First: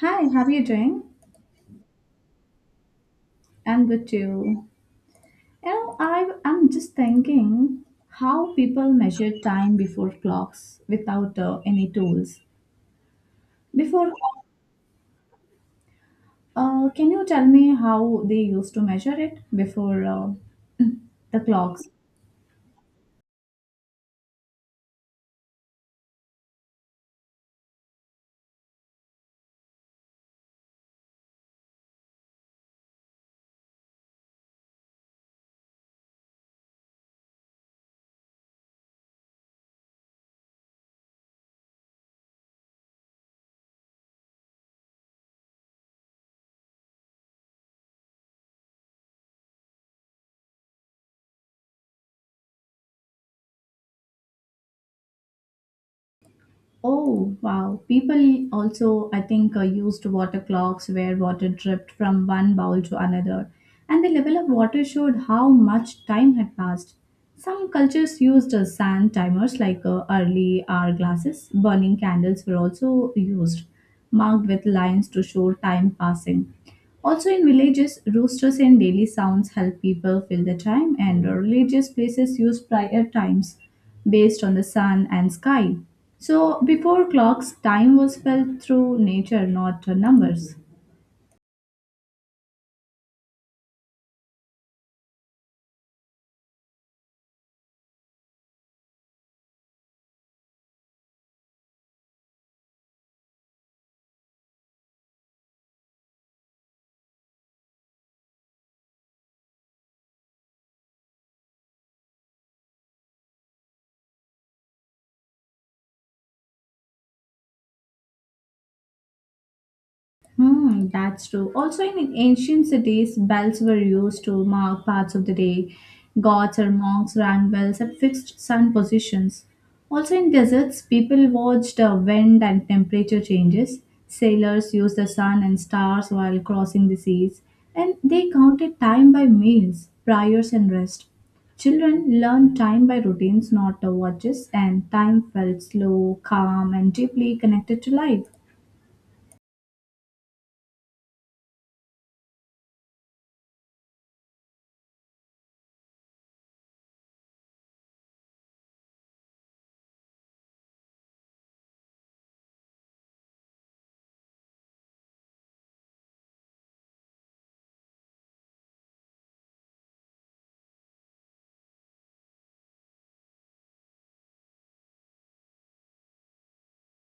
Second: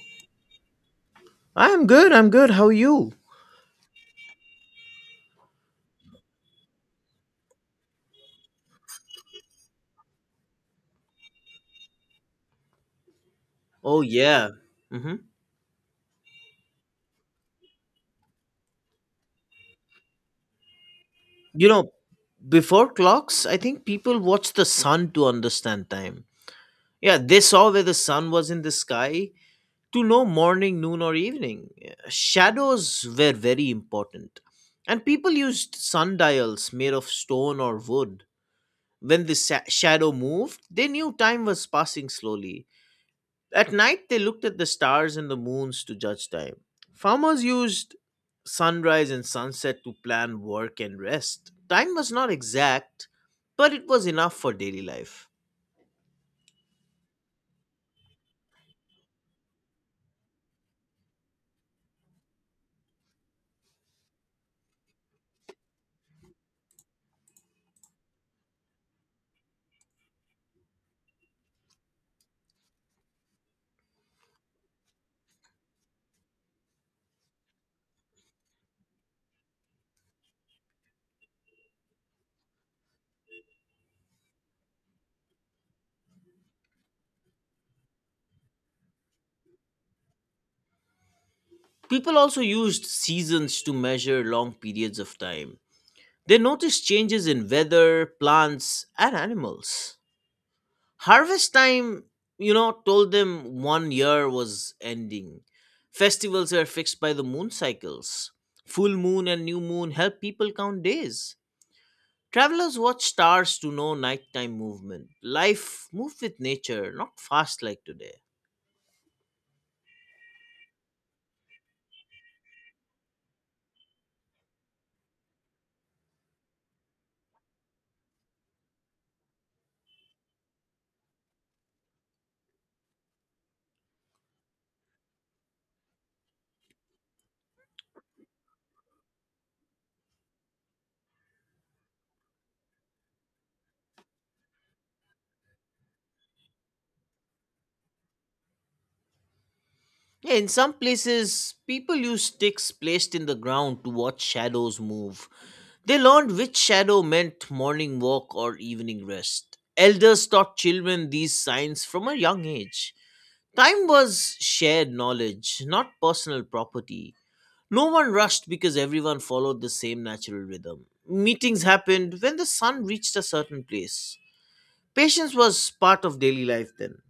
Hi, how are you doing? I'm good. I'm good. How are you? I'm good too. You know, I'm just thinking how people measure time before clocks without any tools. Oh Before, yeah. Hmm. can you tell me how they used to measure it before the You clocks? know, before clocks, I think people watched the sun to understand time. Yeah, they saw where the sun was in the sky to know morning, noon, or evening. Yeah, shadows were very important, and people used sundials made of stone or wood. When the shadow moved, they knew time was passing slowly. At night, they looked at the stars and the moons to judge time. Farmers used sunrise and sunset to plan work and rest. Time was not exact, but it was enough for daily life. Oh, wow. People also, I think, used water clocks where water dripped from one bowl to another, and the level of water showed how much time had passed. Some cultures used sand timers like early hourglasses. Burning candles were also used, marked with lines to show time passing. Also, in villages, roosters and daily sounds help people fill the time, and religious places use prior times based on the sun and sky. So, before clocks, time was felt through nature, not numbers. People also used seasons to measure long periods of time. They noticed changes in weather, plants, and animals. Harvest time, you know, told them one year was ending. Festivals were fixed by the moon cycles. Full moon and new moon help people count days. Travelers watch stars to know nighttime movement. Life moved with nature, not fast like today. Hmm, that's true. Also, in ancient cities, bells were used to mark parts of the day. Gods or monks rang bells at fixed sun positions. Also, in deserts, people watched the wind and temperature changes. Sailors used the sun and stars while crossing the seas, and they counted time by meals, prayers, and rest. Children learned time by routines, not the watches, and time felt slow, calm, and deeply connected to life. Yeah, in some places, people use sticks placed in the ground to watch shadows move. They learned which shadow meant morning walk or evening rest. Elders taught children these signs from a young age. Time was shared knowledge, not personal property. No one rushed because everyone followed the same natural rhythm. Meetings happened when the sun reached a certain place. Patience was part of daily life then.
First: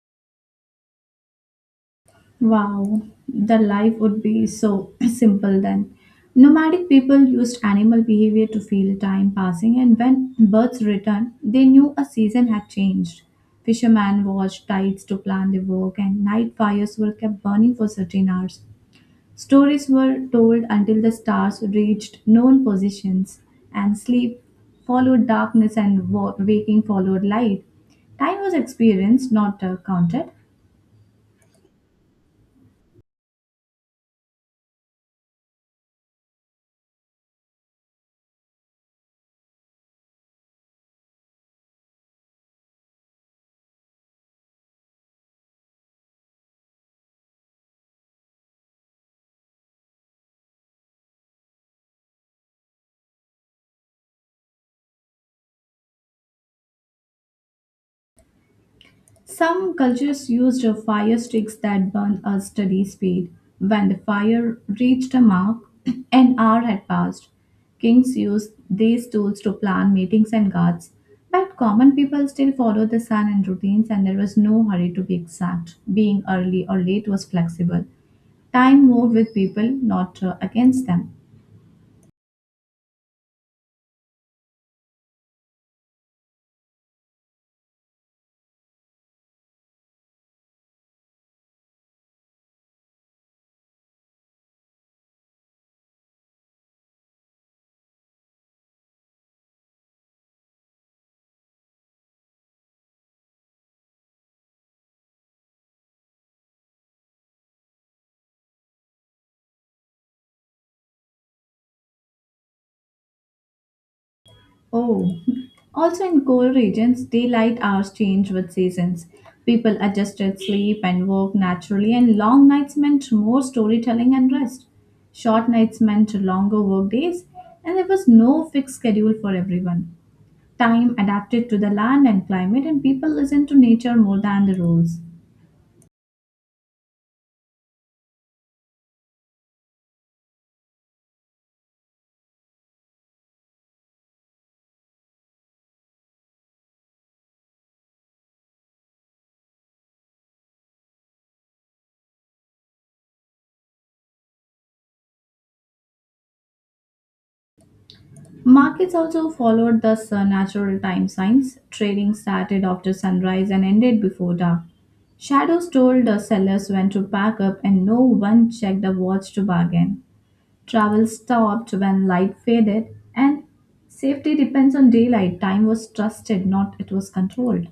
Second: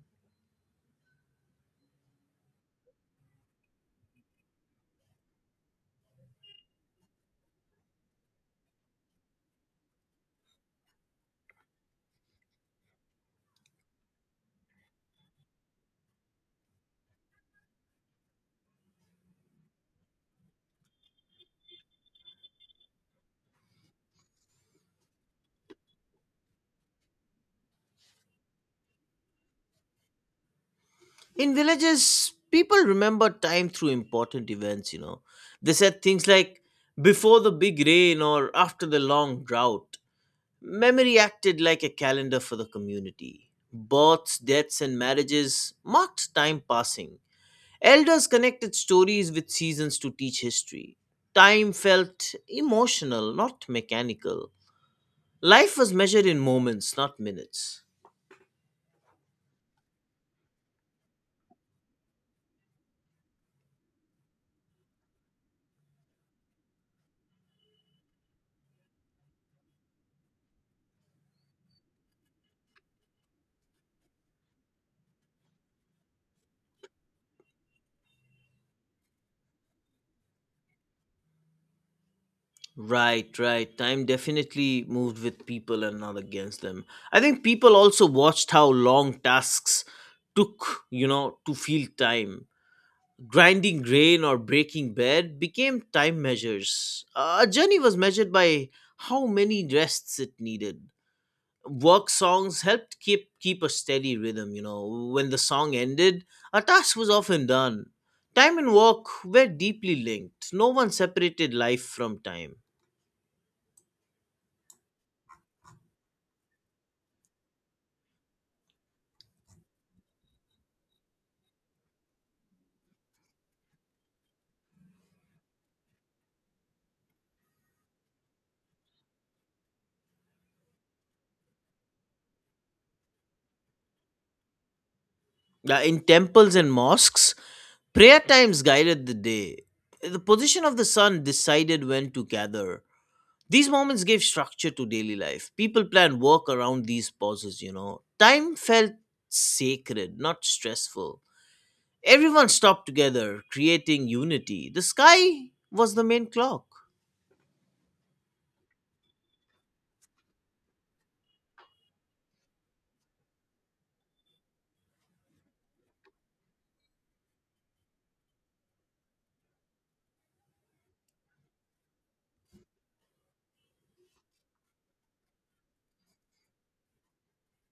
Wow, the life would be so simple then. Nomadic people used animal behavior to feel time passing, and when birds returned, they knew a season had changed. Fishermen watched tides to plan their work, and night fires were kept burning for certain hours. Stories were told until the stars reached known positions, and sleep followed darkness, and waking followed light. Time was experienced, not counted. In villages, people remember time through important events, you know. They said things like before the big rain or after the long drought. Memory acted like a calendar for the community. Births, deaths, and marriages marked time passing. Elders connected stories with seasons to teach history. Time felt emotional, not mechanical. Life was measured in moments, not minutes. Some cultures used fire sticks that burned at steady speed. When the fire reached a mark, an hour had passed. Kings used these tools to plan meetings and guards, but common people still followed the sun and routines, and there was no hurry to be exact. Being early or late was flexible. Time moved with people, not against them. Right, right. Time definitely moved with people and not against them. I think people also watched how long tasks took, you know, to feel time. Grinding grain or breaking bread became time measures. A journey was measured by how many rests it needed. Work songs helped keep a steady rhythm, you know. When the song ended, a task was often done. Time and work were deeply linked. No one separated life from time. Oh, also in cold regions, daylight hours change with seasons. People adjusted sleep and work naturally, and long nights meant more storytelling and rest. Short nights meant longer work days, and there was no fixed schedule for everyone. Time adapted to the land and climate, and people listened to nature more than the rules. In temples and mosques, prayer times guided the day. The position of the sun decided when to gather. These moments gave structure to daily life. People plan work around these pauses, you know. Time felt sacred, not stressful. Everyone stopped together, creating unity. The sky was the main clock. Markets also followed the sun natural time signs. Trading started after sunrise and ended before dark. Shadows told the sellers when to pack up, and no one checked the watch to bargain. Travel stopped when light faded, and safety depends on daylight. Time was trusted, not it was controlled.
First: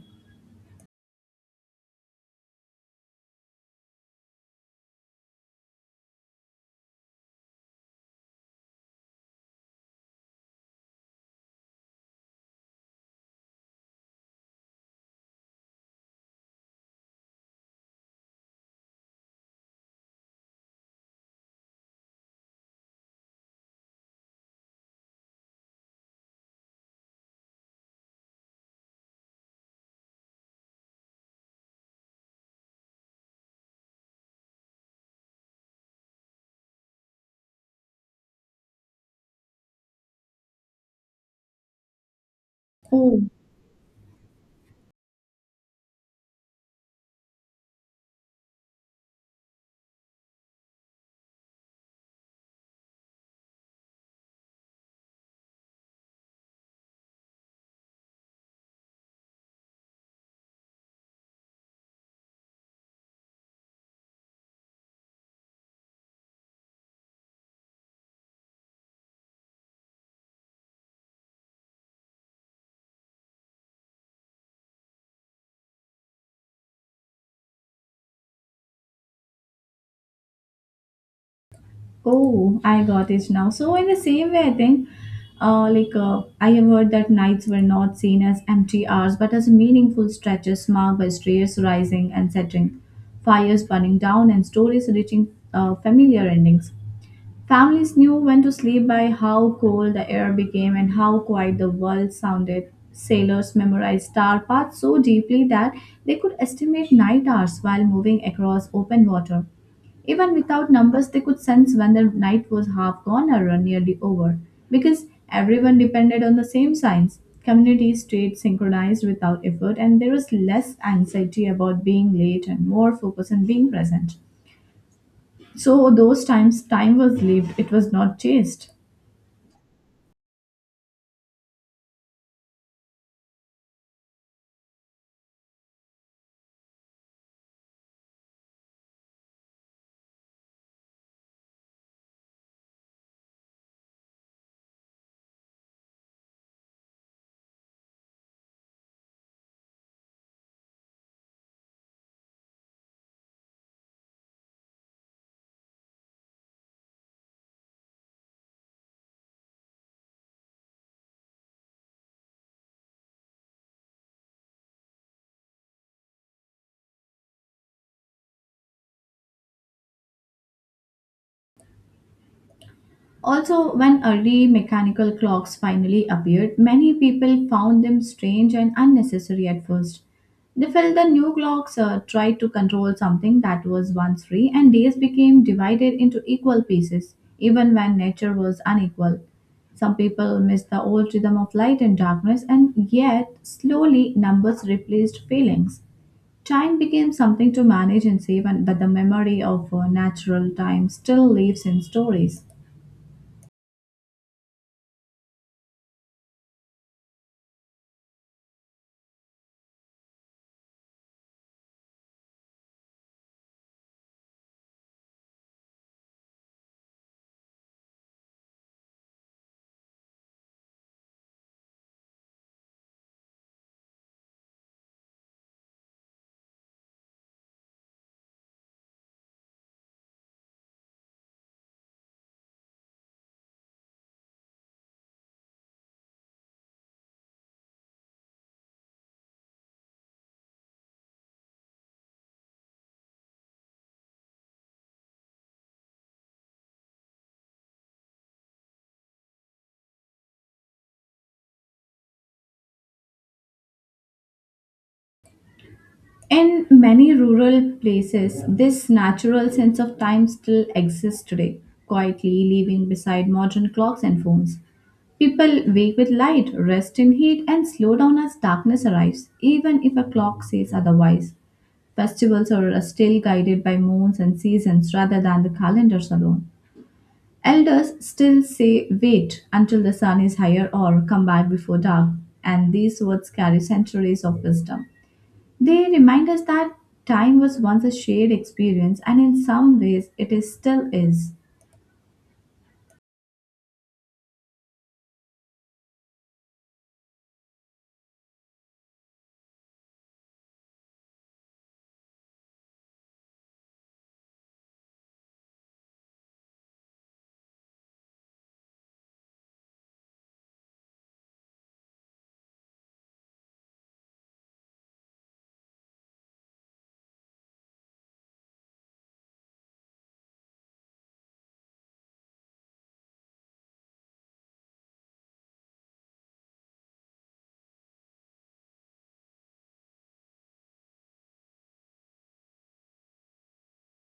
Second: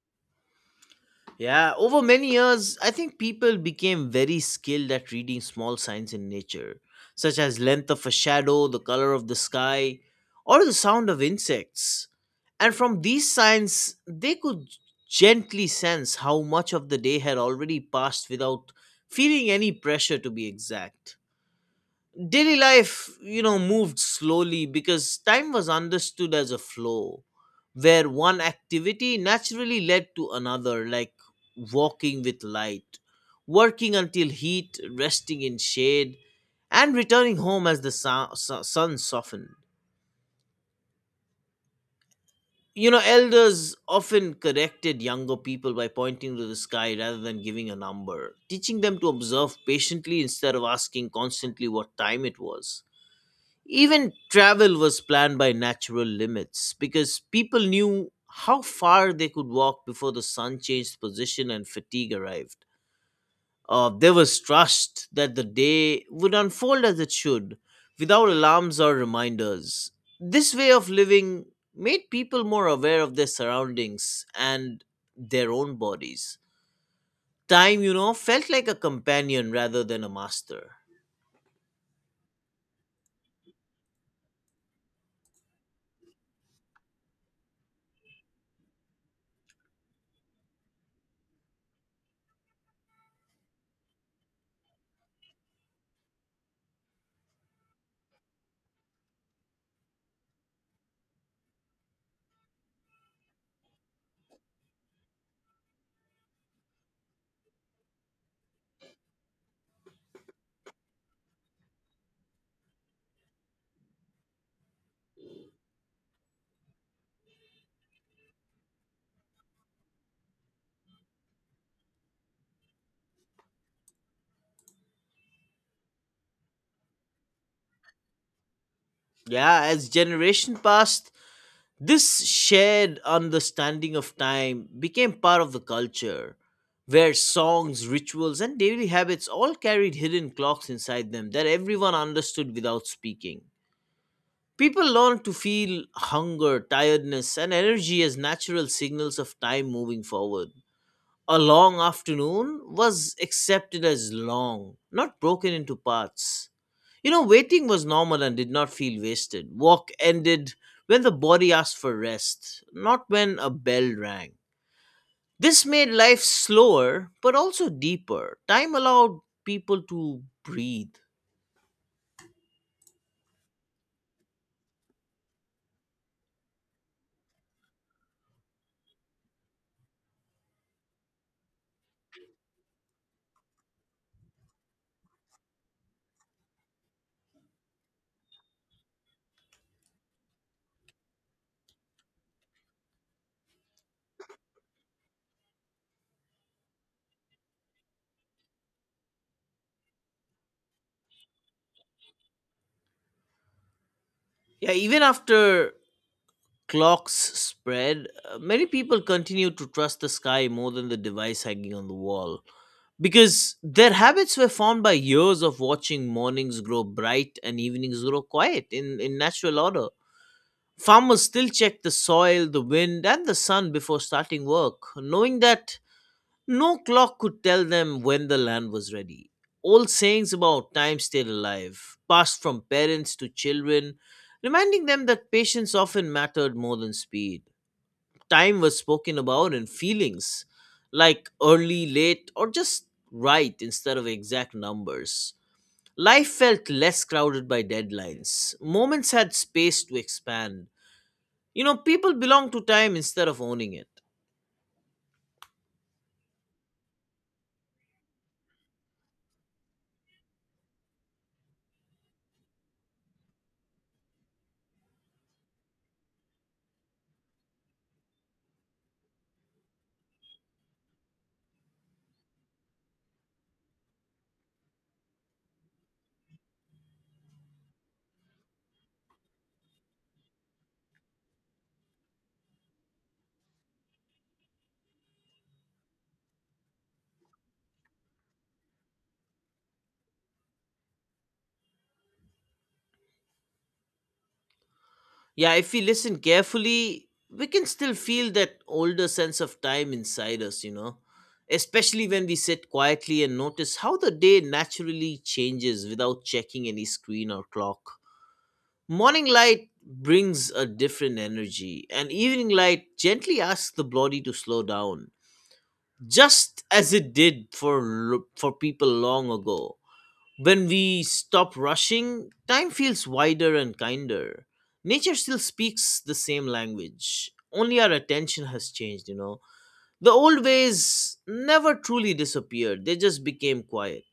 Yeah, over many years, I think people became very skilled at reading small signs in nature, such as length of a shadow, the color of the sky, or the sound of insects. And from these signs, they could gently sense how much of the day had already passed without feeling any pressure to be exact. Daily life, you know, moved slowly because time was understood as a flow where one activity naturally led to another, like walking with light, working until heat, resting in shade, and returning home as the sun softened. You know, Oh, elders often corrected younger people by pointing to the sky rather than giving a number, teaching them to observe patiently instead of asking constantly what time it was. Even travel was planned by natural limits because people knew how far they could walk before the sun changed position and fatigue arrived. There was trust that the day would unfold as it should, without alarms or reminders. This way of living made people more aware of their surroundings and their own bodies. Time, you know, felt like a companion rather than a master. Oh, I got it now. So in the same way, I think, like I have heard that nights were not seen as empty hours, but as meaningful stretches marked by stars rising and setting, fires burning down, and stories reaching familiar endings. Families knew when to sleep by how cold the air became and how quiet the world sounded. Sailors memorized star paths so deeply that they could estimate night hours while moving across open water. Even without numbers, they could sense when the night was half gone or nearly over, because everyone depended on the same signs. Communities stayed synchronized without effort, and there was less anxiety about being late and more focus on being present. So those times time was lived, it was not chased. Yeah, as generation passed, this shared understanding of time became part of the culture, where songs, rituals, and daily habits all carried hidden clocks inside them that everyone understood without speaking. People learned to feel hunger, tiredness, and energy as natural signals of time moving forward. A long afternoon was accepted as long, not broken into parts. You know, waiting was normal and did not feel wasted. Walk ended when the body asked for rest, not when a bell rang. This made life slower, but also deeper. Time allowed people to breathe. Also, when early mechanical clocks finally appeared, many people found them strange and unnecessary at first. They felt the new clocks tried to control something that was once free, and days became divided into equal pieces, even when nature was unequal. Some people missed the old rhythm of light and darkness, and yet slowly numbers replaced feelings. Time became something to manage and save, but the memory of natural time still lives in stories. Yeah, even after clocks spread, many people continued to trust the sky more than the device hanging on the wall because their habits were formed by years of watching mornings grow bright and evenings grow quiet in, natural order. Farmers still check the soil, the wind, and the sun before starting work, knowing that no clock could tell them when the land was ready. Old sayings about time stayed alive, passed from parents to children, reminding them that patience often mattered more than speed. Time was spoken about in feelings, like early, late, or just right instead of exact numbers. Life felt less crowded by deadlines. Moments had space to expand. You know, people belong to time instead of owning it. In many rural places, this natural sense of time still exists today, quietly living beside modern clocks and phones. People wake with light, rest in heat, and slow down as darkness arrives, even if a clock says otherwise. Festivals are still guided by moons and seasons rather than the calendars alone. Elders still say, wait until the sun is higher or come back before dark, and these words carry centuries of wisdom. They remind us that time was once a shared experience, and in some ways, it is still is. Yeah, if we listen carefully, we can still feel that older sense of time inside us, you know. Especially when we sit quietly and notice how the day naturally changes without checking any screen or clock. Morning light brings a different energy, and evening light gently asks the body to slow down, just as it did for, people long ago. When we stop rushing, time feels wider and kinder. Nature still speaks the same language, only our attention has changed, you know. The old ways never truly disappeared, they just became quiet.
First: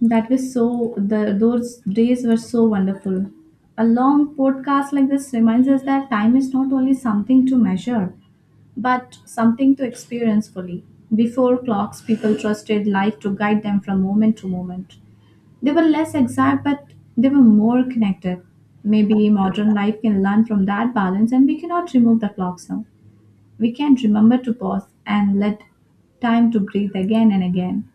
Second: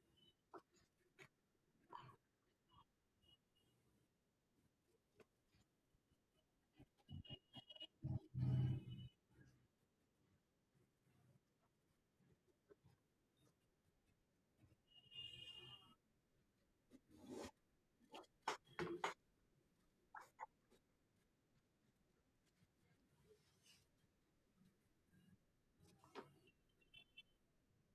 That was so, the, those days were so wonderful. A long podcast like this reminds us that time is not only something to measure, but something to experience fully. Before clocks, people trusted life to guide them from moment to moment. They were less exact, but they were more connected. Maybe modern life can learn from that balance, and we cannot remove the clocks now. We can remember to pause and let time to breathe again and again.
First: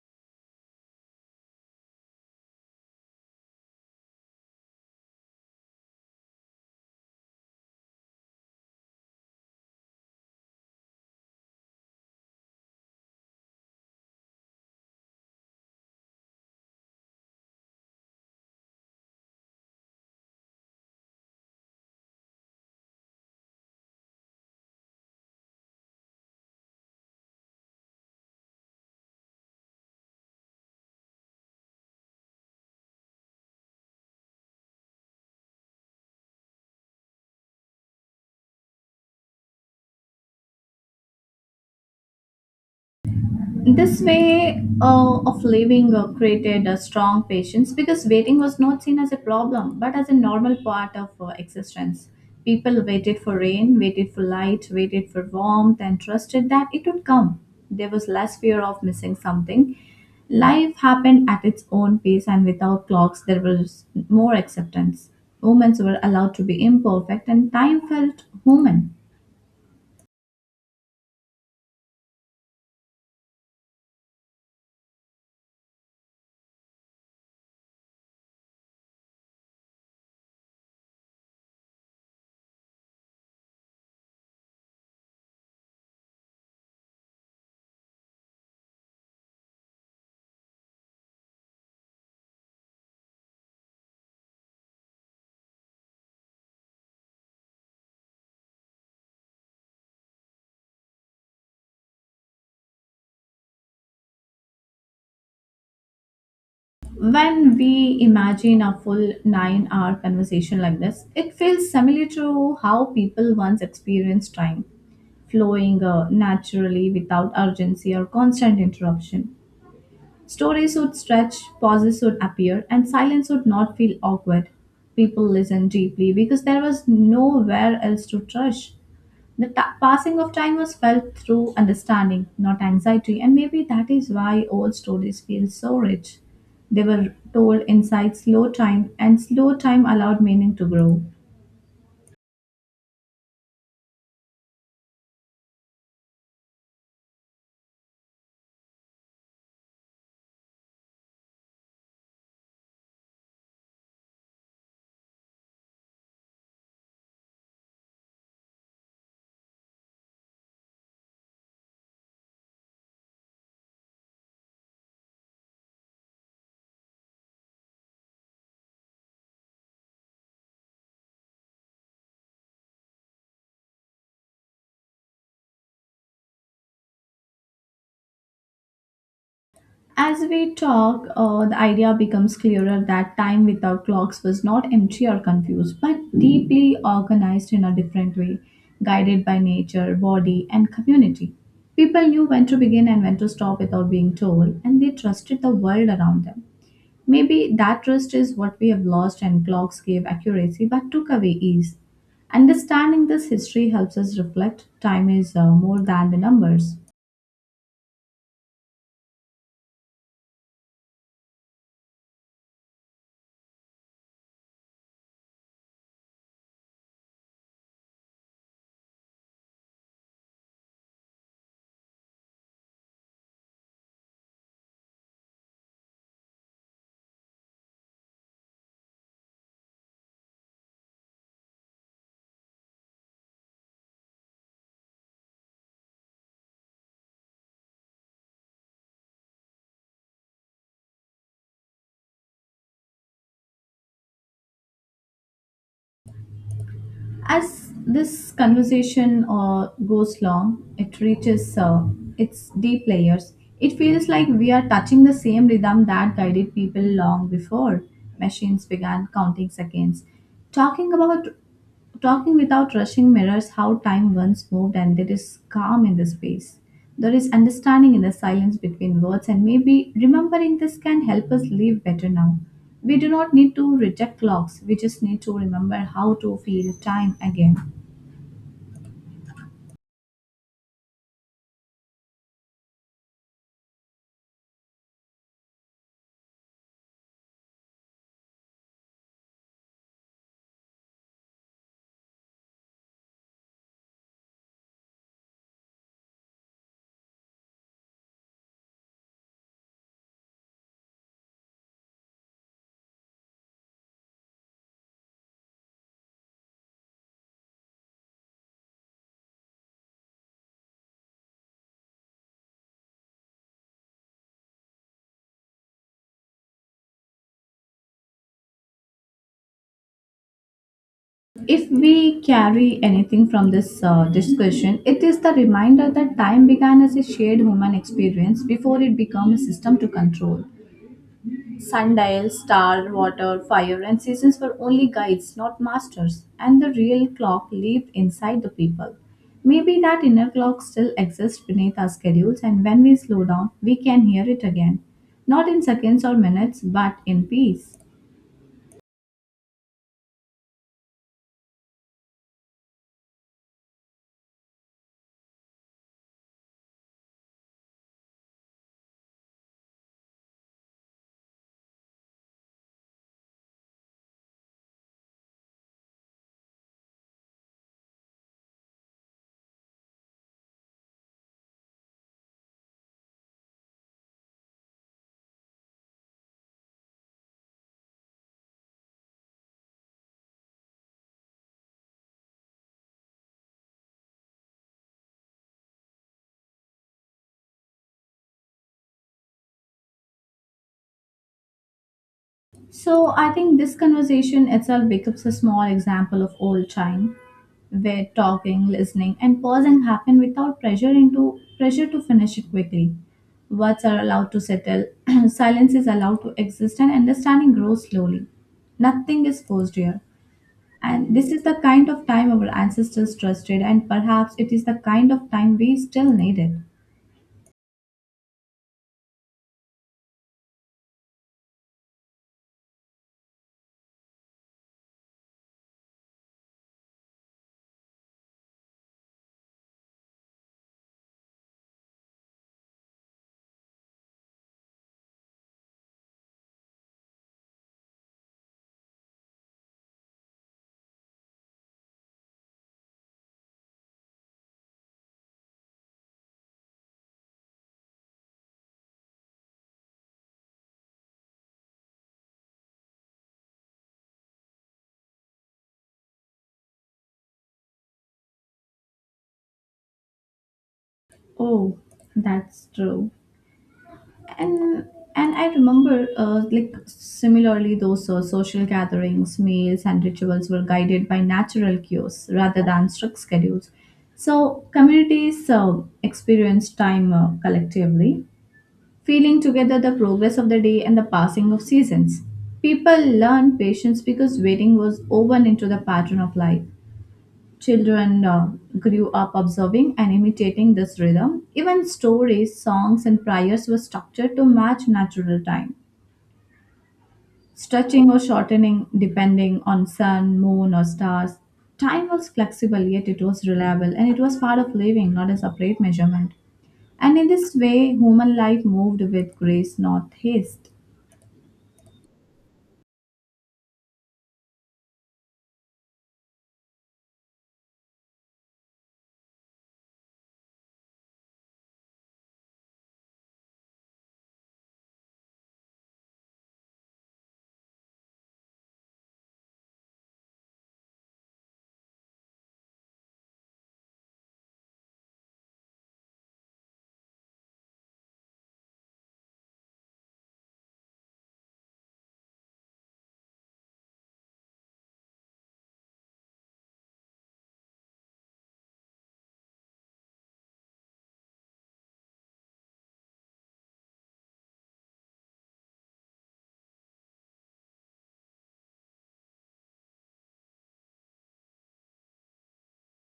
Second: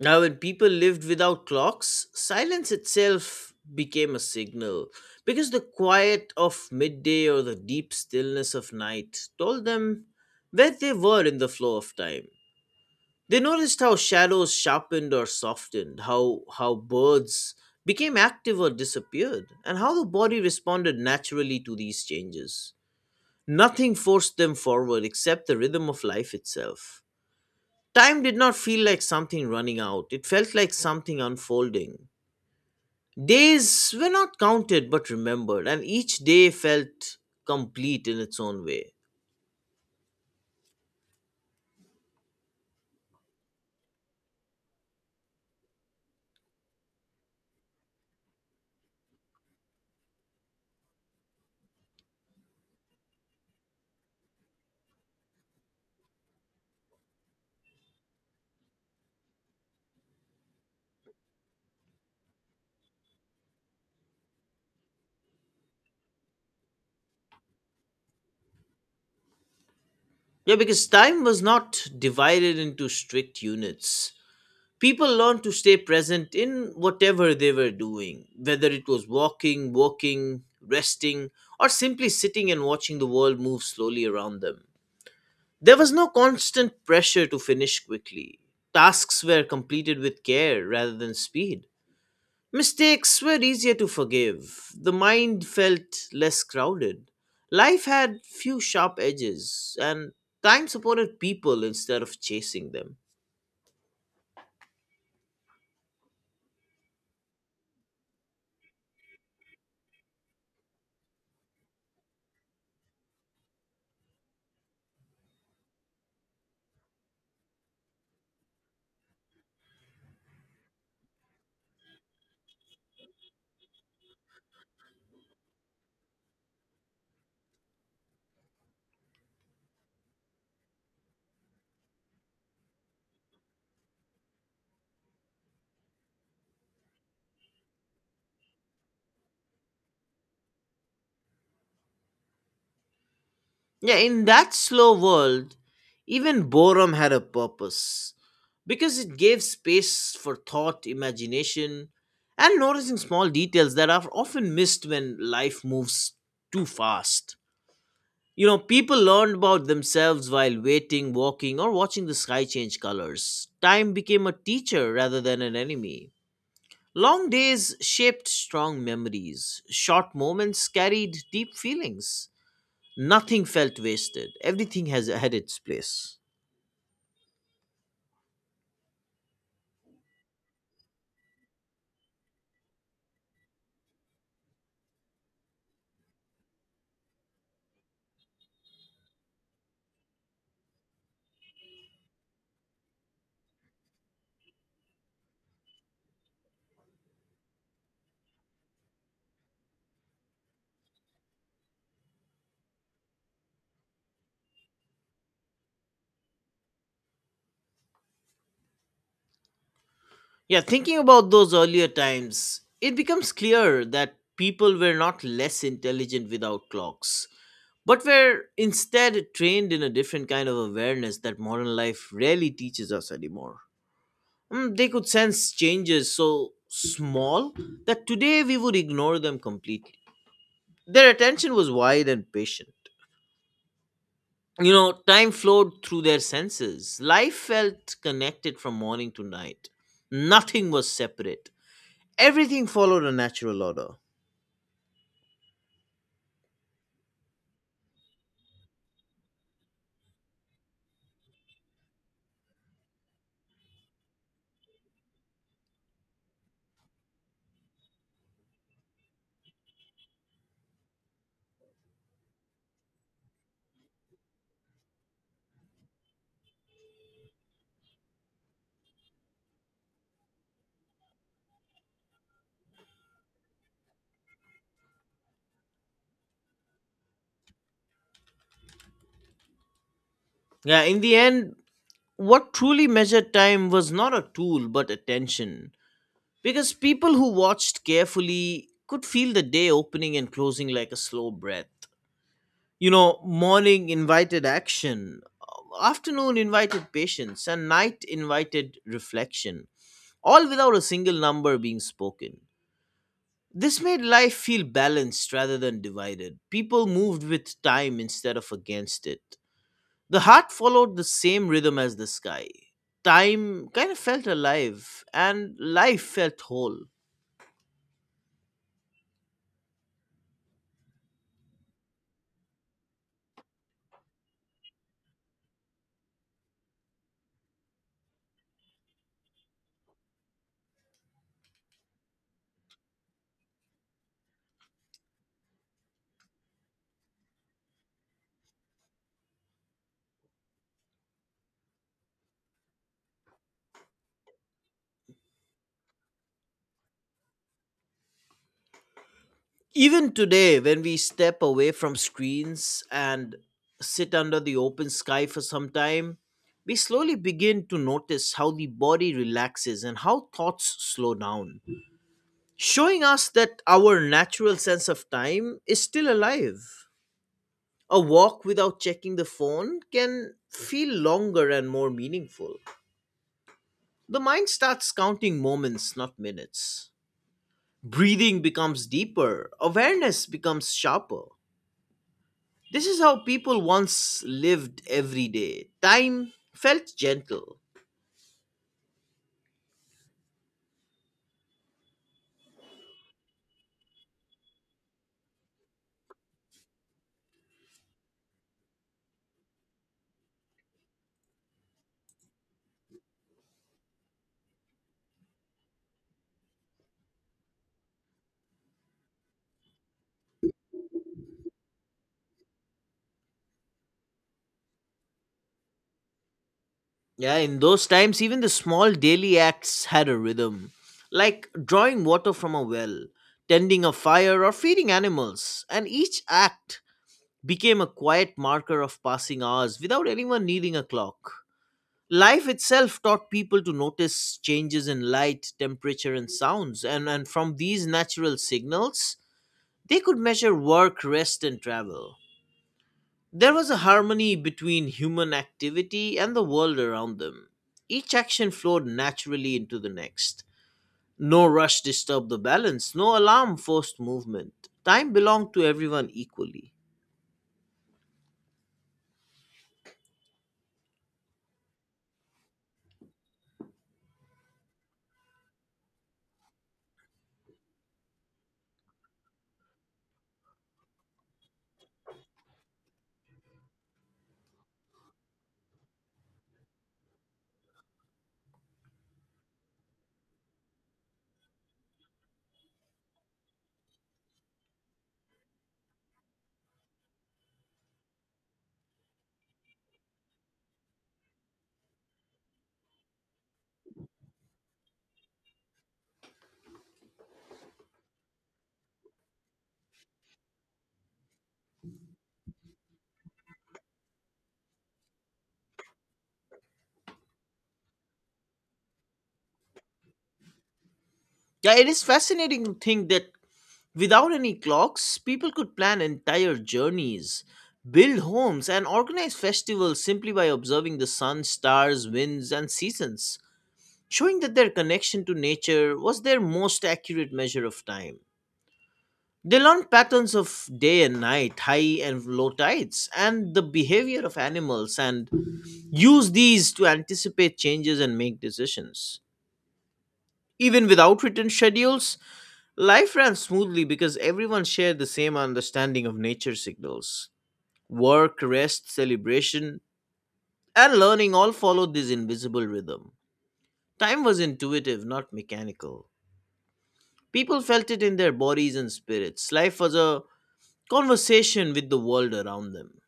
Now, when people lived without clocks, silence itself became a signal because the quiet of midday or the deep stillness of night told them where they were in the flow of time. They noticed how shadows sharpened or softened, how birds became active or disappeared, and how the body responded naturally to these changes. Nothing forced them forward except the rhythm of life itself. Time did not feel like something running out, it felt like something unfolding. Days were not counted but remembered, and each day felt complete in its own way. This way of living created a strong patience because waiting was not seen as a problem but as a normal part of existence. People waited for rain, waited for light, waited for warmth, and trusted that it would come. There was less fear of missing something. Life happened at its own pace, and without clocks, there was more acceptance. Moments were allowed to be imperfect, and time felt human. Yeah, because time was not divided into strict units, people learn to stay present in whatever they were doing, whether it was walking, resting, or simply sitting and watching the world move slowly around them. There was no constant pressure to finish quickly. Tasks were completed with care rather than speed. Mistakes were easier to forgive. The mind felt less crowded. Life had few sharp edges, and time supported people instead of chasing them. When we imagine a full 9-hour conversation like this, it feels similar to how people once experienced time, flowing naturally without urgency or constant interruption. Stories would stretch, pauses would appear, and silence would not feel awkward. People listened deeply because there was nowhere else to rush. The passing of time was felt through understanding, not anxiety, and maybe that is why old stories feel so rich. They were told inside slow time, and slow time allowed meaning to grow. Yeah, in that slow world, even boredom had a purpose because it gave space for thought, imagination, and noticing small details that are often missed when life moves too fast. You know, people learned about themselves while waiting, walking, or watching the sky change colors. Time became a teacher rather than an enemy. Long days shaped strong memories. Short moments carried deep feelings. Nothing felt wasted. Everything has had its place. As we talk, the idea becomes clearer that time without clocks was not empty or confused, but deeply organized in a different way, guided by nature, body, and community. People knew when to begin and when to stop without being told, and they trusted the world around them. Maybe that trust is what we have lost, and clocks gave accuracy but took away ease. Understanding this history helps us reflect time is more than the numbers. Yeah, thinking about those earlier times, it becomes clear that people were not less intelligent without clocks, but were instead trained in a different kind of awareness that modern life rarely teaches us anymore. They could sense changes so small that today we would ignore them completely. Their attention was wide and patient. You know, time flowed through their senses. Life felt connected from morning to night. Nothing was separate. Everything followed a natural order. As this conversation goes long, it reaches its deep layers. It feels like we are touching the same rhythm that guided people long before machines began counting seconds. Talking about Talking without rushing mirrors how time once moved, and there is calm in the space. There is understanding in the silence between words, and maybe remembering this can help us live better now. We do not need to reject clocks, we just need to remember how to feel time again. Yeah, in the end, what truly measured time was not a tool but attention. Because people who watched carefully could feel the day opening and closing like a slow breath. You know, morning invited action, afternoon invited patience, and night invited reflection, all without a single number being spoken. This made life feel balanced rather than divided. People moved with time instead of against it. The heart followed the same rhythm as the sky. Time kind of felt alive, and life felt whole. If we carry anything from this discussion, it is the reminder that time began as a shared human experience before it became a system to control. Sundial, star, water, fire, and seasons were only guides, not masters, and the real clock lived inside the people. Maybe that inner clock still exists beneath our schedules, and when we slow down, we can hear it again. Not in seconds or minutes, but in peace. Even today, when we step away from screens and sit under the open sky for some time, we slowly begin to notice how the body relaxes and how thoughts slow down, showing us that our natural sense of time is still alive. A walk without checking the phone can feel longer and more meaningful. The mind starts counting moments, not minutes. Breathing becomes deeper, awareness becomes sharper. This is how people once lived every day. Time felt gentle. So I think this conversation itself becomes a small example of old time where talking, listening and pausing happen without pressure into pressure to finish it quickly. Words are allowed to settle, silence is allowed to exist and understanding grows slowly. Nothing is forced here. And this is the kind of time our ancestors trusted and perhaps it is the kind of time we still need it. Yeah, in those times, even the small daily acts had a rhythm, like drawing water from a well, tending a fire, or feeding animals, and each act became a quiet marker of passing hours without anyone needing a clock. Life itself taught people to notice changes in light, temperature, and sounds, and, from these natural signals, they could measure work, rest, and travel. There was a harmony between human activity and the world around them. Each action flowed naturally into the next. No rush disturbed the balance, no alarm forced movement. Time belonged to everyone equally. Oh, that's true. and and I remember like similarly those social gatherings meals and rituals were guided by natural cues rather than strict schedules, so communities experienced time collectively, feeling together the progress of the day and the passing of seasons. People learned patience because waiting was woven into the pattern of life. Children grew up observing and imitating this rhythm. Even stories, songs, and prayers were structured to match natural time, stretching or shortening depending on sun, moon, or stars. Time was flexible, yet it was reliable, and it was part of living, not a separate measurement. And in this way, human life moved with grace, not haste. Yeah, it is fascinating to think that without any clocks, people could plan entire journeys, build homes, and organize festivals simply by observing the sun, stars, winds, and seasons, showing that their connection to nature was their most accurate measure of time. They learned patterns of day and night, high and low tides, and the behavior of animals, and use these to anticipate changes and make decisions. Even without written schedules, life ran smoothly because everyone shared the same understanding of nature signals. Work, rest, celebration, and learning all followed this invisible rhythm. Time was intuitive, not mechanical. People felt it in their bodies and spirits. Life was a conversation with the world around them.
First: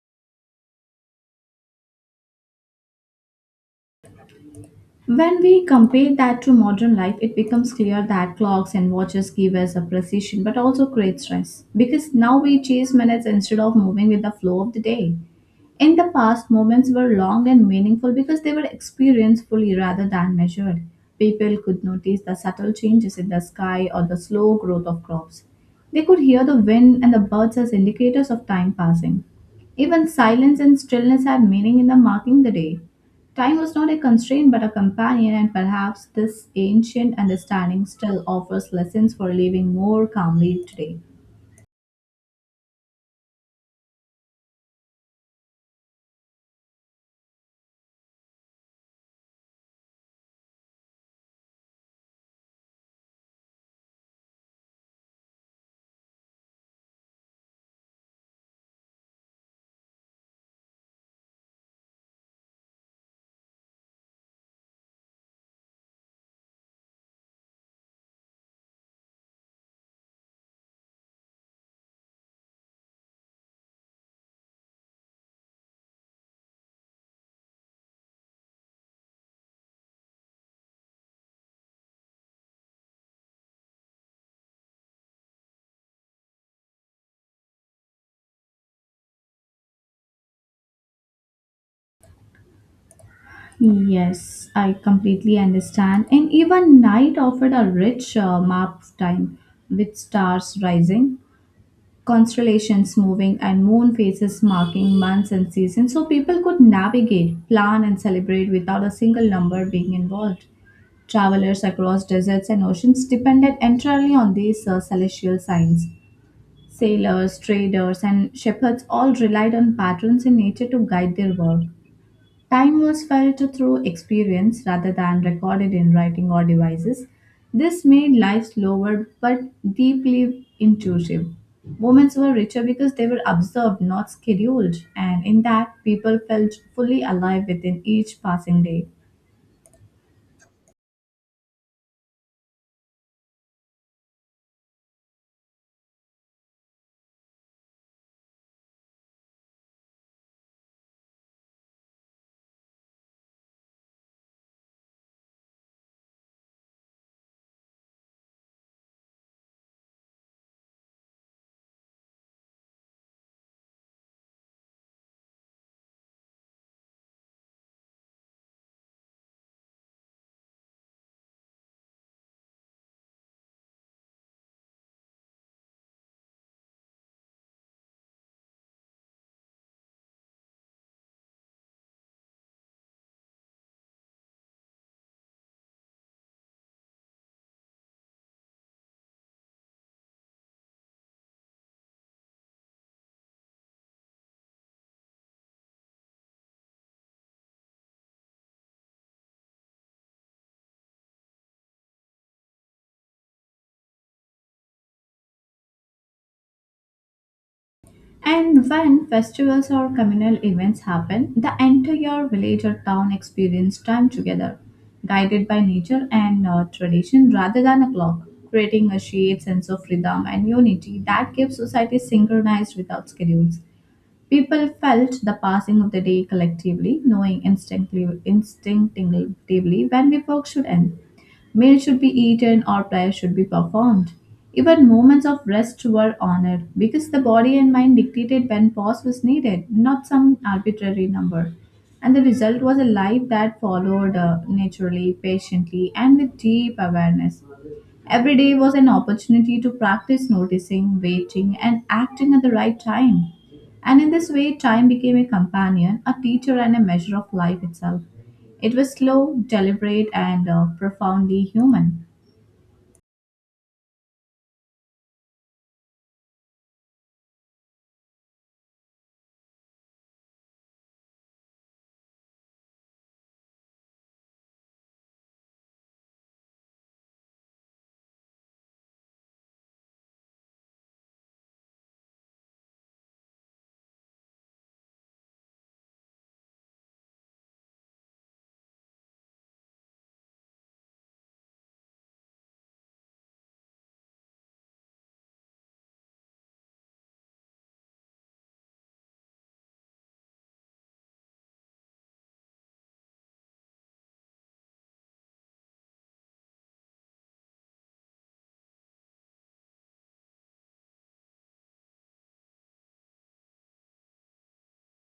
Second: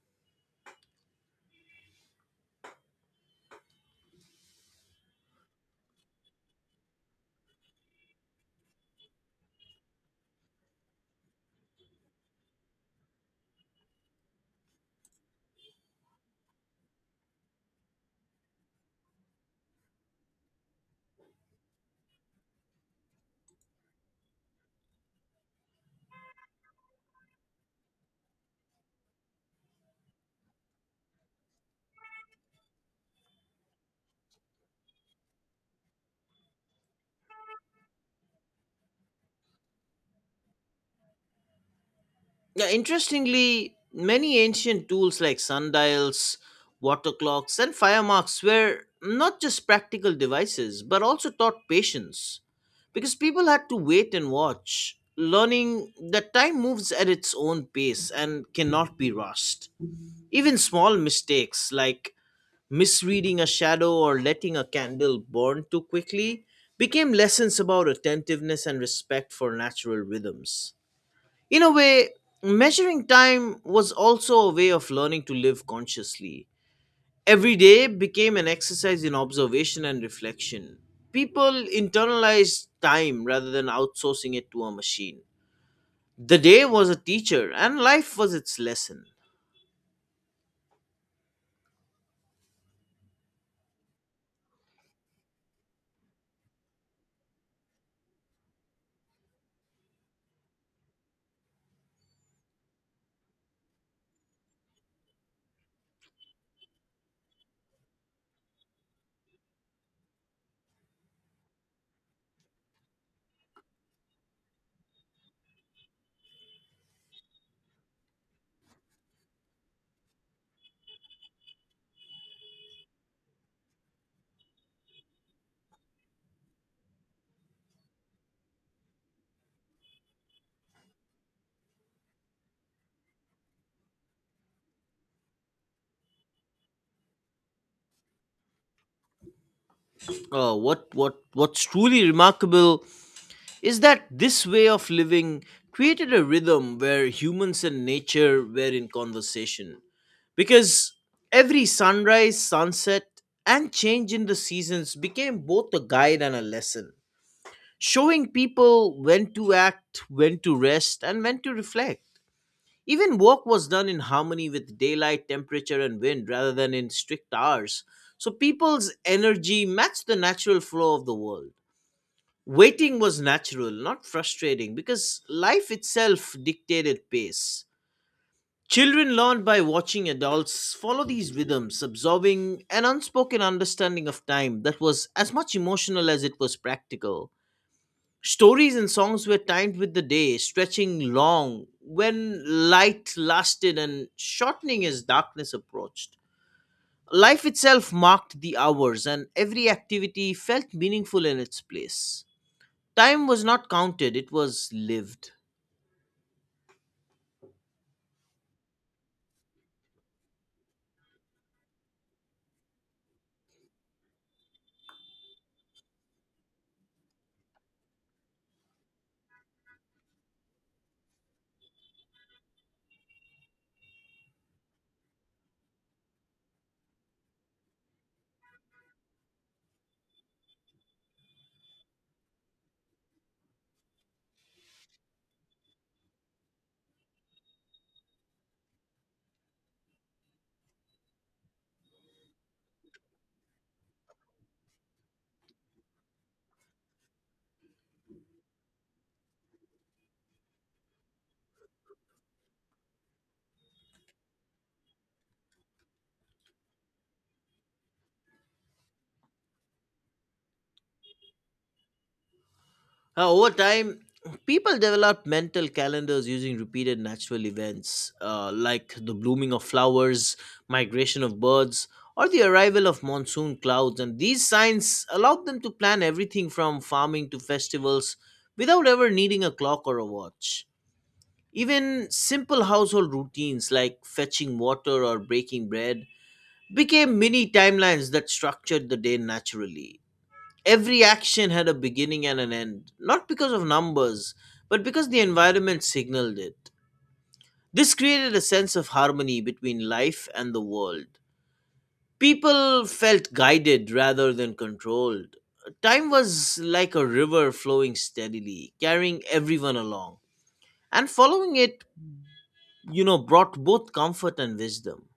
When we compare that to modern life, it becomes clear that clocks and watches give us a precision but also create stress because now we chase minutes instead of moving with the flow of the day. In the past, moments were long and meaningful because they were experienced fully rather than measured. People could notice the subtle changes in the sky or the slow growth of crops. They could hear the wind and the birds as indicators of time passing. Even silence and stillness had meaning in the marking the day. Time was not a constraint but a companion, and perhaps this ancient understanding still offers lessons for living more calmly today. Yeah, interestingly, many ancient tools like sundials, water clocks, and fire marks were not just practical devices, but also taught patience because people had to wait and watch, learning that time moves at its own pace and cannot be rushed. Even small mistakes like misreading a shadow or letting a candle burn too quickly became lessons about attentiveness and respect for natural rhythms. In a way, measuring time was also a way of learning to live consciously. Every day became an exercise in observation and reflection. People internalized time rather than outsourcing it to a machine. The day was a teacher and life was its lesson. Yes, I completely understand. And even night offered a rich map of time with stars rising, constellations moving, and moon phases marking months and seasons so people could navigate, plan, and celebrate without a single number being involved. Travelers across deserts and oceans depended entirely on these celestial signs. Sailors, traders, and shepherds all relied on patterns in nature to guide their work. Time was felt through experience rather than recorded in writing or devices. This made life slower but deeply intuitive. Moments were richer because they were observed, not scheduled, and in that, people felt fully alive within each passing day. What's truly remarkable is that this way of living created a rhythm where humans and nature were in conversation because every sunrise, sunset, and change in the seasons became both a guide and a lesson, showing people when to act, when to rest, and when to reflect. Even work was done in harmony with daylight, temperature, and wind rather than in strict hours, so people's energy matched the natural flow of the world. Waiting was natural, not frustrating, because life itself dictated pace. Children learn by watching adults follow these rhythms, absorbing an unspoken understanding of time that was as much emotional as it was practical. Stories and songs were timed with the day, stretching long when light lasted and shortening as darkness approached. Life itself marked the hours, and every activity felt meaningful in its place. Time was not counted, it was lived. And when festivals or communal events happen, the entire village or town experience time together, guided by nature and tradition rather than a clock, creating a shared sense of rhythm and unity that keeps society synchronized without schedules. People felt the passing of the day collectively, knowing instinctively when the work should end. Meals should be eaten or prayers should be performed. Even moments of rest were honored because the body and mind dictated when pause was needed, not some arbitrary number. And the result was a life that followed naturally, patiently, and with deep awareness. Every day was an opportunity to practice noticing, waiting, and acting at the right time. And in this way, time became a companion, a teacher, and a measure of life itself. It was slow, deliberate, and profoundly human. Over time, people developed mental calendars using repeated natural events like the blooming of flowers, migration of birds, or the arrival of monsoon clouds. And these signs allowed them to plan everything from farming to festivals without ever needing a clock or a watch. Even simple household routines like fetching water or breaking bread became mini timelines that structured the day naturally. Every action had a beginning and an end, not because of numbers, but because the environment signaled it. This created a sense of harmony between life and the world. People felt guided rather than controlled. Time was like a river flowing steadily, carrying everyone along. And following it, brought both comfort and wisdom.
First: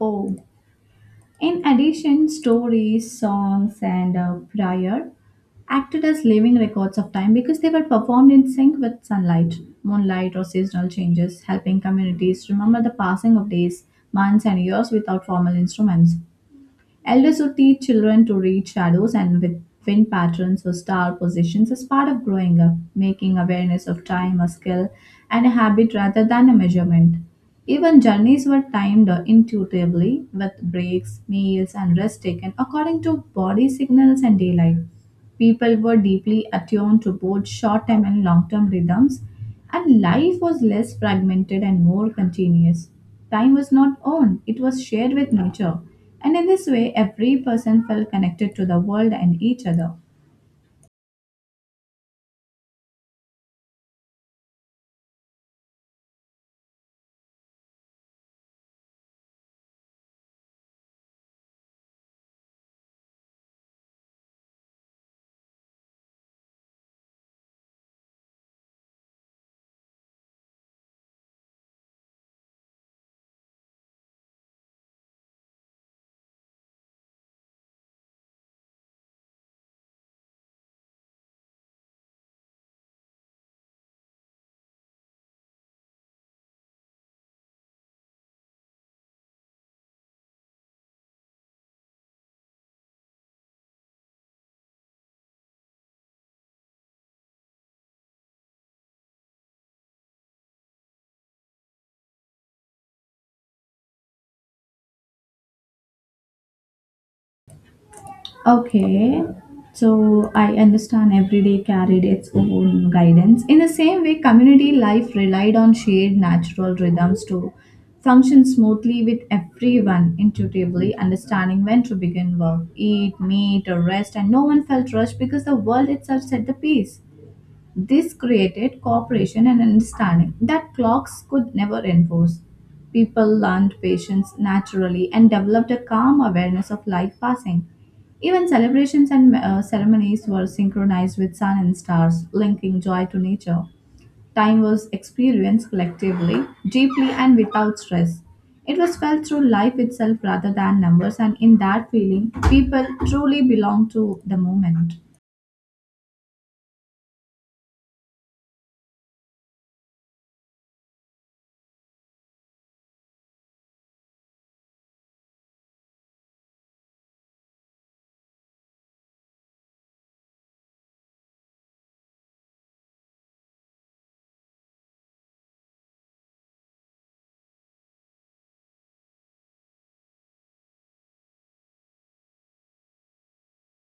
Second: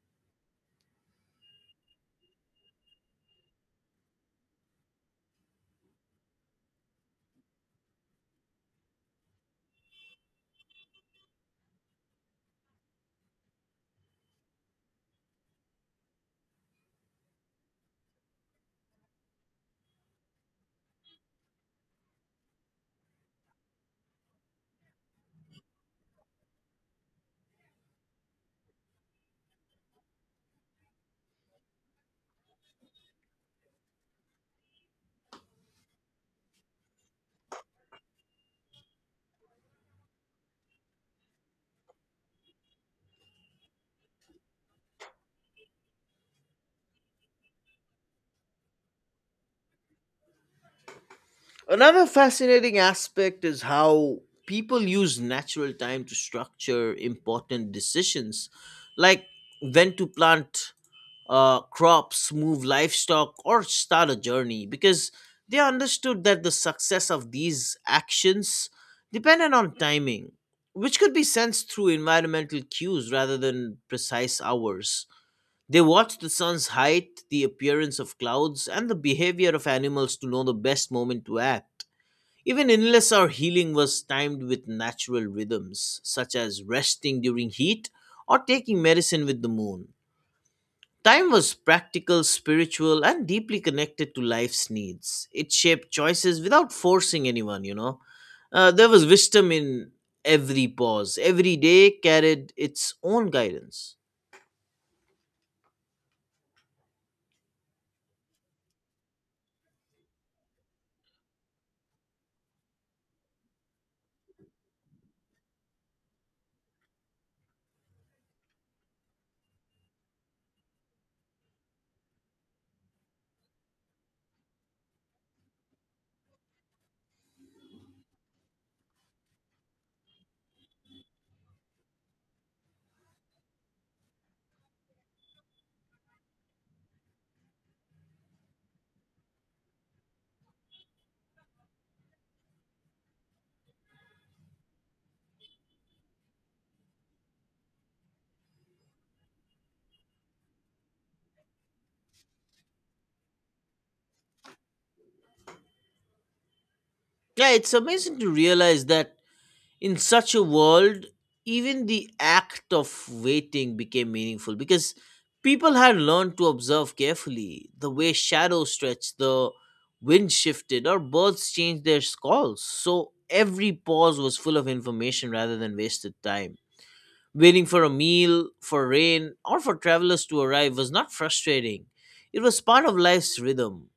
Oh. In addition, stories, songs, and prayer acted as living records of time because they were performed in sync with sunlight, moonlight, or seasonal changes, helping communities remember the passing of days, months, and years without formal instruments. Elders who teach children to read shadows and with wind patterns or star positions is part of growing up, making awareness of time a skill and a habit rather than a measurement. Even journeys were timed intuitively with breaks, meals, and rest taken according to body signals and daylight. People were deeply attuned to both short term and long term rhythms, and life was less fragmented and more continuous. Time was not owned, it was shared with nature. And in this way, every person felt connected to the world and each other. Another fascinating aspect is how people use natural time to structure important decisions, like when to plant crops, move livestock, or start a journey, because they understood that the success of these actions depended on timing, which could be sensed through environmental cues rather than precise hours. They watched the sun's height, the appearance of clouds, and the behavior of animals to know the best moment to act. Even illness or healing was timed with natural rhythms, such as resting during heat or taking medicine with the moon. Time was practical, spiritual, and deeply connected to life's needs. It shaped choices without forcing anyone. There was wisdom in every pause. Every day carried its own guidance. Okay, so I understand every day carried its own guidance. In the same way, community life relied on shared natural rhythms to function smoothly with everyone intuitively understanding when to begin work, eat, meet, or rest, and no one felt rushed because the world itself set the pace. This created cooperation and understanding that clocks could never enforce. People learned patience naturally and developed a calm awareness of life passing. Even celebrations and ceremonies were synchronized with sun and stars, linking joy to nature. Time was experienced collectively, deeply, and without stress. It was felt through life itself rather than numbers, and in that feeling, people truly belonged to the moment. Yeah, it's amazing to realize that in such a world, even the act of waiting became meaningful because people had learned to observe carefully the way shadows stretched, the wind shifted, or birds changed their calls. So every pause was full of information rather than wasted time. Waiting for a meal, for rain, or for travelers to arrive was not frustrating. It was part of life's rhythm.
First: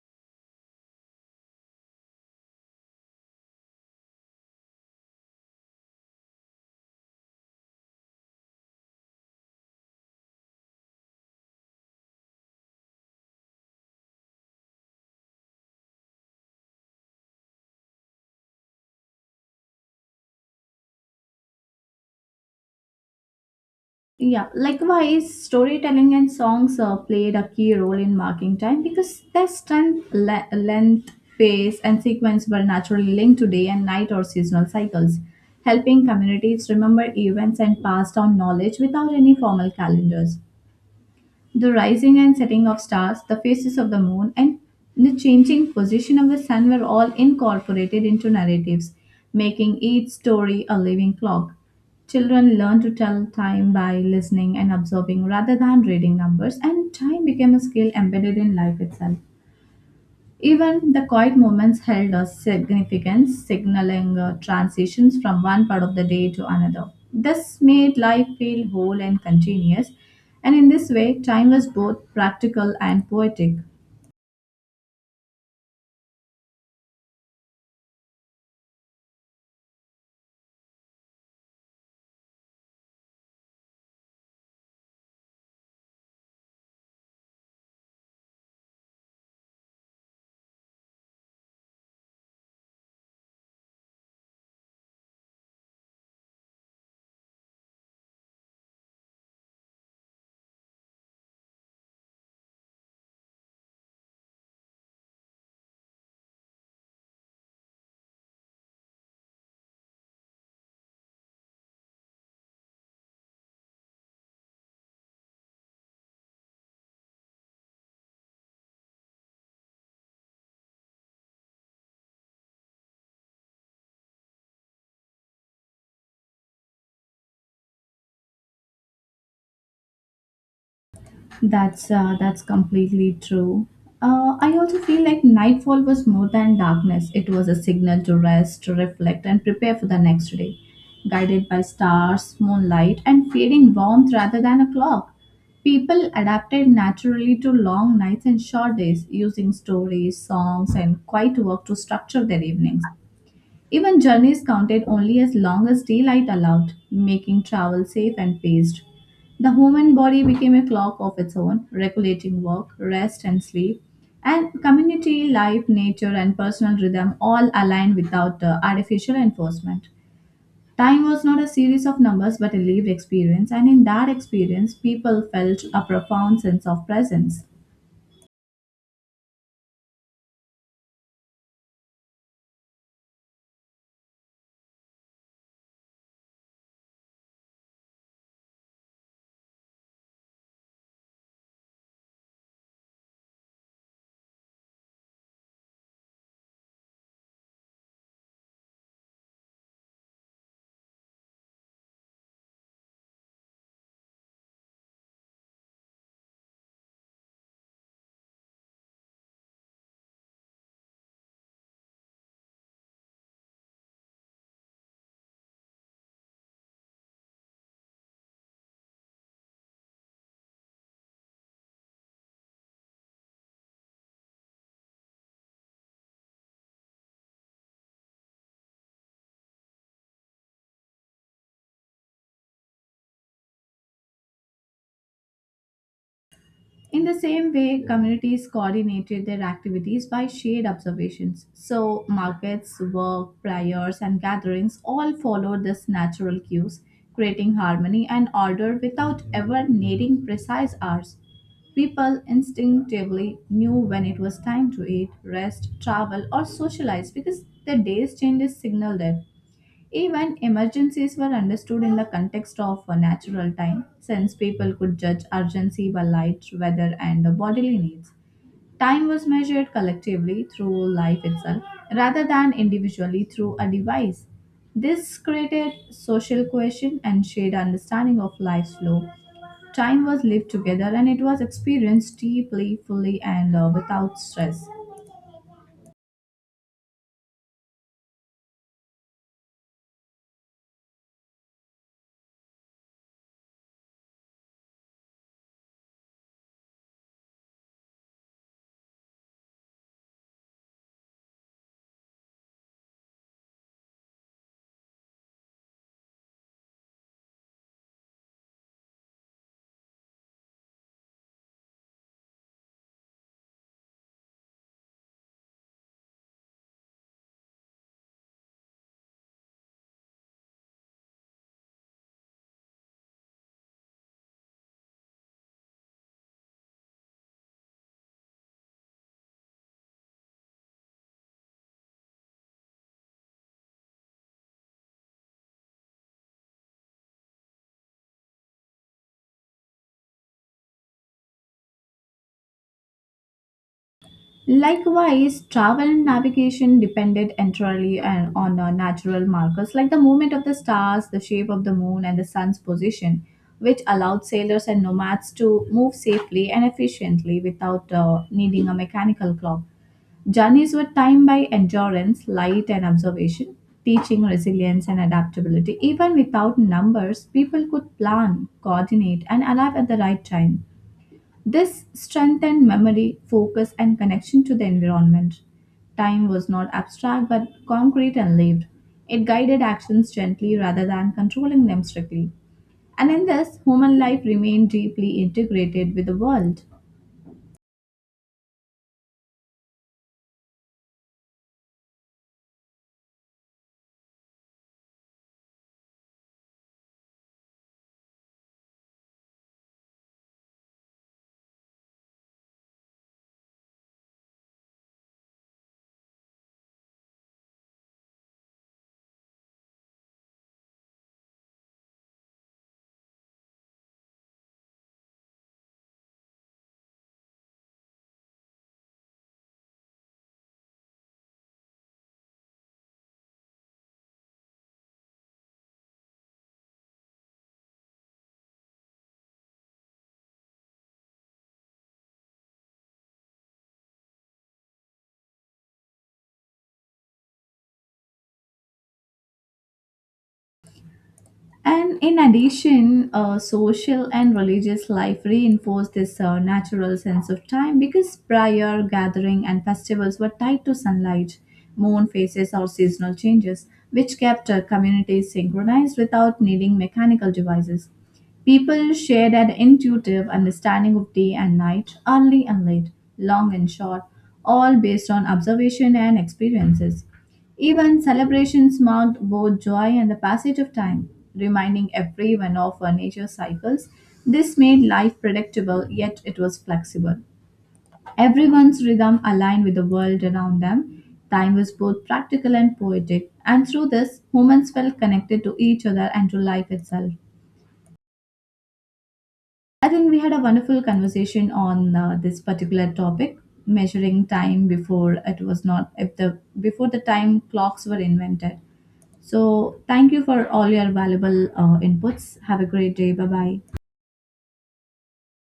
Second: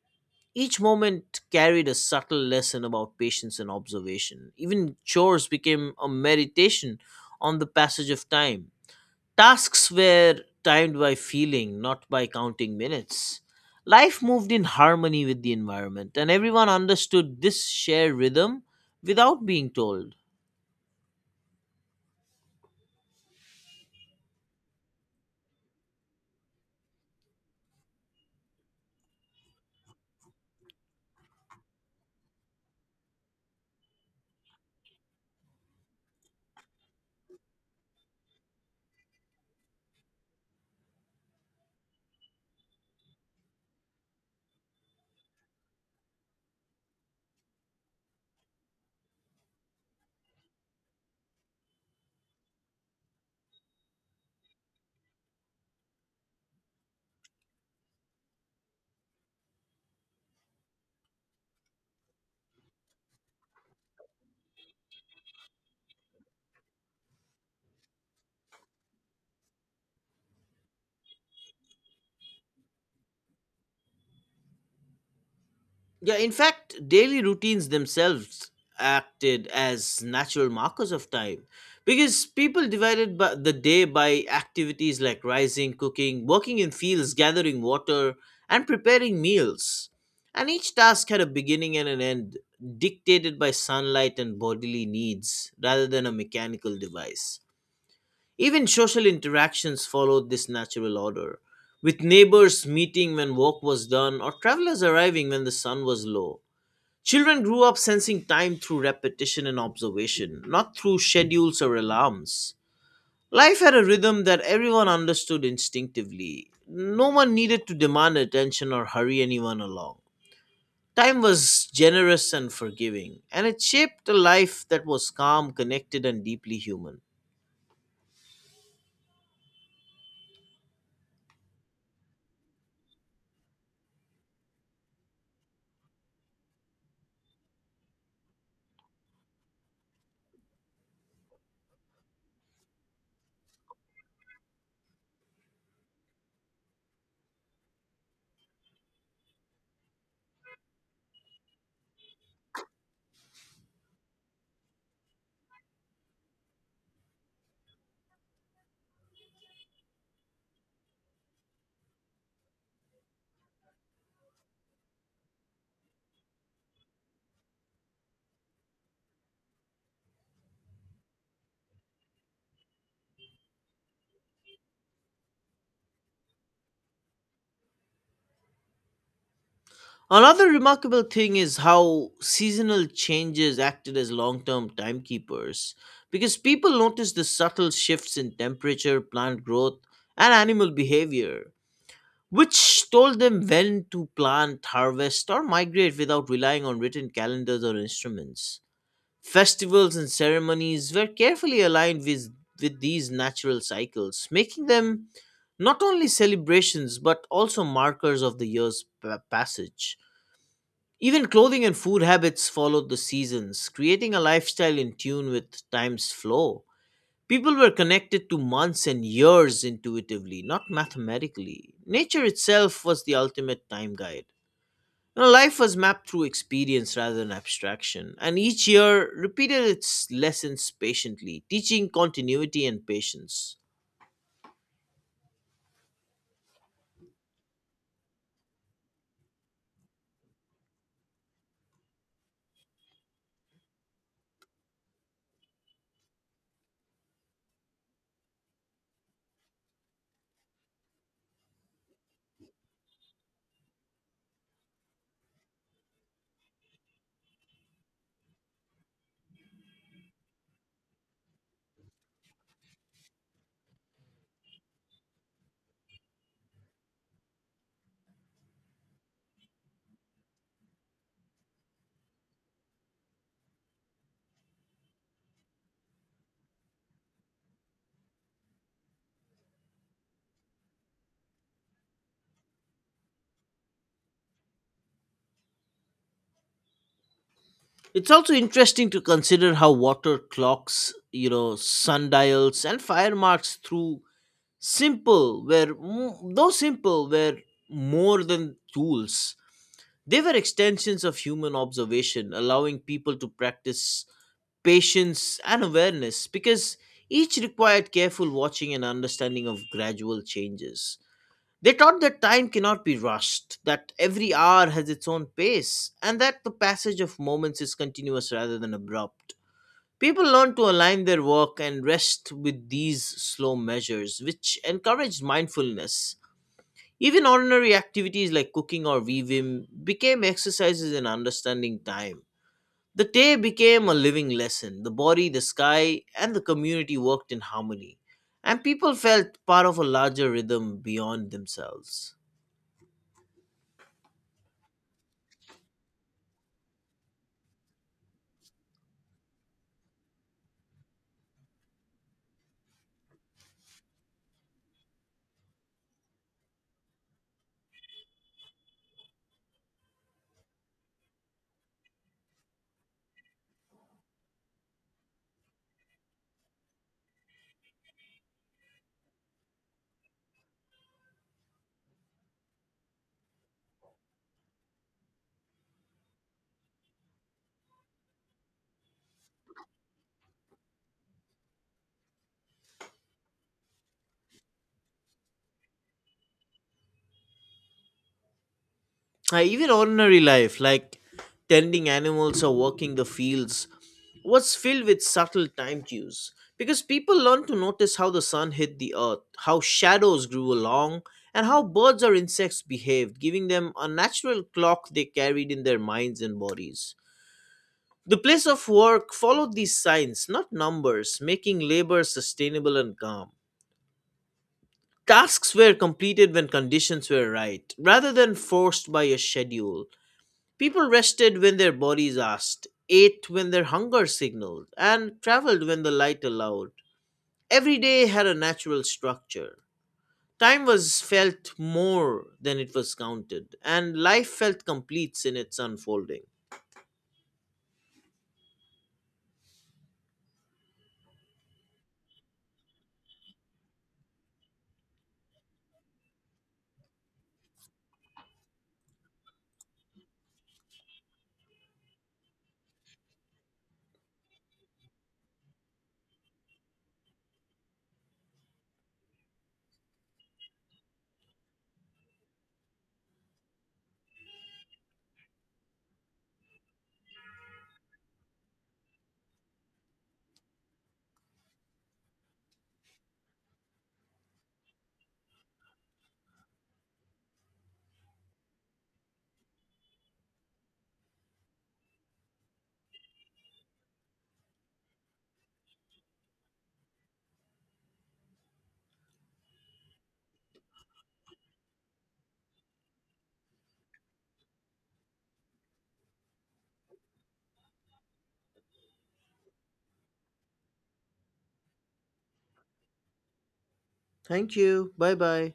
Each moment carried a subtle lesson about patience and observation. Even chores became a meditation on the passage of time. Tasks were timed by feeling, not by counting minutes. Life moved in harmony with the environment, and everyone understood this shared rhythm without being told. Yeah, likewise, storytelling and songs played a key role in marking time because their strength, length, pace, and sequence were naturally linked to day and night or seasonal cycles, helping communities remember events and pass down knowledge without any formal calendars. The rising and setting of stars, the phases of the moon, and the changing position of the sun were all incorporated into narratives, making each story a living clock. Children learned to tell time by listening and observing rather than reading numbers, and time became a skill embedded in life itself. Even the quiet moments held a significance, signaling transitions from one part of the day to another. This made life feel whole and continuous, and in this way, time was both practical and poetic. Yeah, in fact, daily routines themselves acted as natural markers of time because people divided by the day by activities like rising, cooking, working in fields, gathering water, and preparing meals. And each task had a beginning and an end, dictated by sunlight and bodily needs rather than a mechanical device. Even social interactions followed this natural order, with neighbors meeting when work was done or travelers arriving when the sun was low. Children grew up sensing time through repetition and observation, not through schedules or alarms. Life had a rhythm that everyone understood instinctively. No one needed to demand attention or hurry anyone along. Time was generous and forgiving, and it shaped a life that was calm, connected, and deeply human. That's completely true. I also feel like nightfall was more than darkness. It was a signal to rest, to reflect, and prepare for the next day, guided by stars, moonlight, and feeling warmth rather than a clock. People adapted naturally to long nights and short days, using stories, songs, and quiet work to structure their evenings. Even journeys counted only as long as daylight allowed, making travel safe and paced. The human body became a clock of its own, regulating work, rest, and sleep. And community life, nature, and personal rhythm all aligned without artificial enforcement. Time was not a series of numbers but a lived experience, and in that experience, people felt a profound sense of presence. Another remarkable thing is how seasonal changes acted as long term timekeepers because people noticed the subtle shifts in temperature, plant growth, and animal behavior, which told them when to plant, harvest, or migrate without relying on written calendars or instruments. Festivals and ceremonies were carefully aligned with these natural cycles, making them not only celebrations but also markers of the year's passage. Even clothing and food habits followed the seasons, creating a lifestyle in tune with time's flow. People were connected to months and years intuitively, not mathematically. Nature itself was the ultimate time guide. You know, life was mapped through experience rather than abstraction, and each year repeated its lessons patiently, teaching continuity and patience. In the same way, communities coordinated their activities by shared observations. So, markets, work, prayers, and gatherings all followed this natural cues, creating harmony and order without ever needing precise hours. People instinctively knew when it was time to eat, rest, travel, or socialize because their day's changes signaled it. Even emergencies were understood in the context of a natural time, since people could judge urgency by light, weather, and the bodily needs. Time was measured collectively through life itself rather than individually through a device. This created social cohesion and shared understanding of life's flow. Time was lived together and it was experienced deeply, fully, and without stress. It's also interesting to consider how water clocks, you know, sundials, and fire marks, through simple were m- though simple, were more than tools. They were extensions of human observation, allowing people to practice patience and awareness because each required careful watching and understanding of gradual changes. They taught that time cannot be rushed, that every hour has its own pace, and that the passage of moments is continuous rather than abrupt. People learn to align their work and rest with these slow measures, which encouraged mindfulness. Even ordinary activities like cooking or weaving became exercises in understanding time. The day became a living lesson. The body, the sky, and the community worked in harmony, and people felt part of a larger rhythm beyond themselves. Likewise, travel and navigation depended on natural markers like the movement of the stars, the shape of the moon, and the sun's position, which allowed sailors and nomads to move safely and efficiently without needing a mechanical clock. Journeys were timed by endurance, light, and observation, teaching resilience and adaptability. Even without numbers, people could plan, coordinate, and arrive at the right time. This strengthened memory, focus, and connection to the environment. Time was not abstract but concrete and lived. It guided actions gently rather than controlling them strictly. And in this, human life remained deeply integrated with the world. Even ordinary life, like tending animals or working the fields, was filled with subtle time cues. Because people learned to notice how the sun hit the earth, how shadows grew along, and how birds or insects behaved, giving them a natural clock they carried in their minds and bodies. The place of work followed these signs, not numbers, making labor sustainable and calm. Tasks were completed when conditions were right, rather than forced by a schedule. People rested when their bodies asked, ate when their hunger signaled, and traveled when the light allowed. Every day had a natural structure. Time was felt more than it was counted, and life felt complete in its unfolding. And in addition, social and religious life reinforced this natural sense of time because prior gathering and festivals were tied to sunlight, moon phases, or seasonal changes, which kept communities synchronized without needing mechanical devices. People shared an intuitive understanding of day and night, early and late, long and short, all based on observation and experiences. Even celebrations marked both joy and the passage of time, reminding everyone of nature's cycles. This made life predictable, yet it was flexible. Everyone's rhythm aligned with the world around them. Time was both practical and poetic, and through this, humans felt connected to each other and to life itself. I think we had a wonderful conversation on this particular topic, measuring time before it was not if the before the time clocks were invented. So, thank you for all your valuable inputs. Have a great day. Bye bye. Thank you. Bye bye.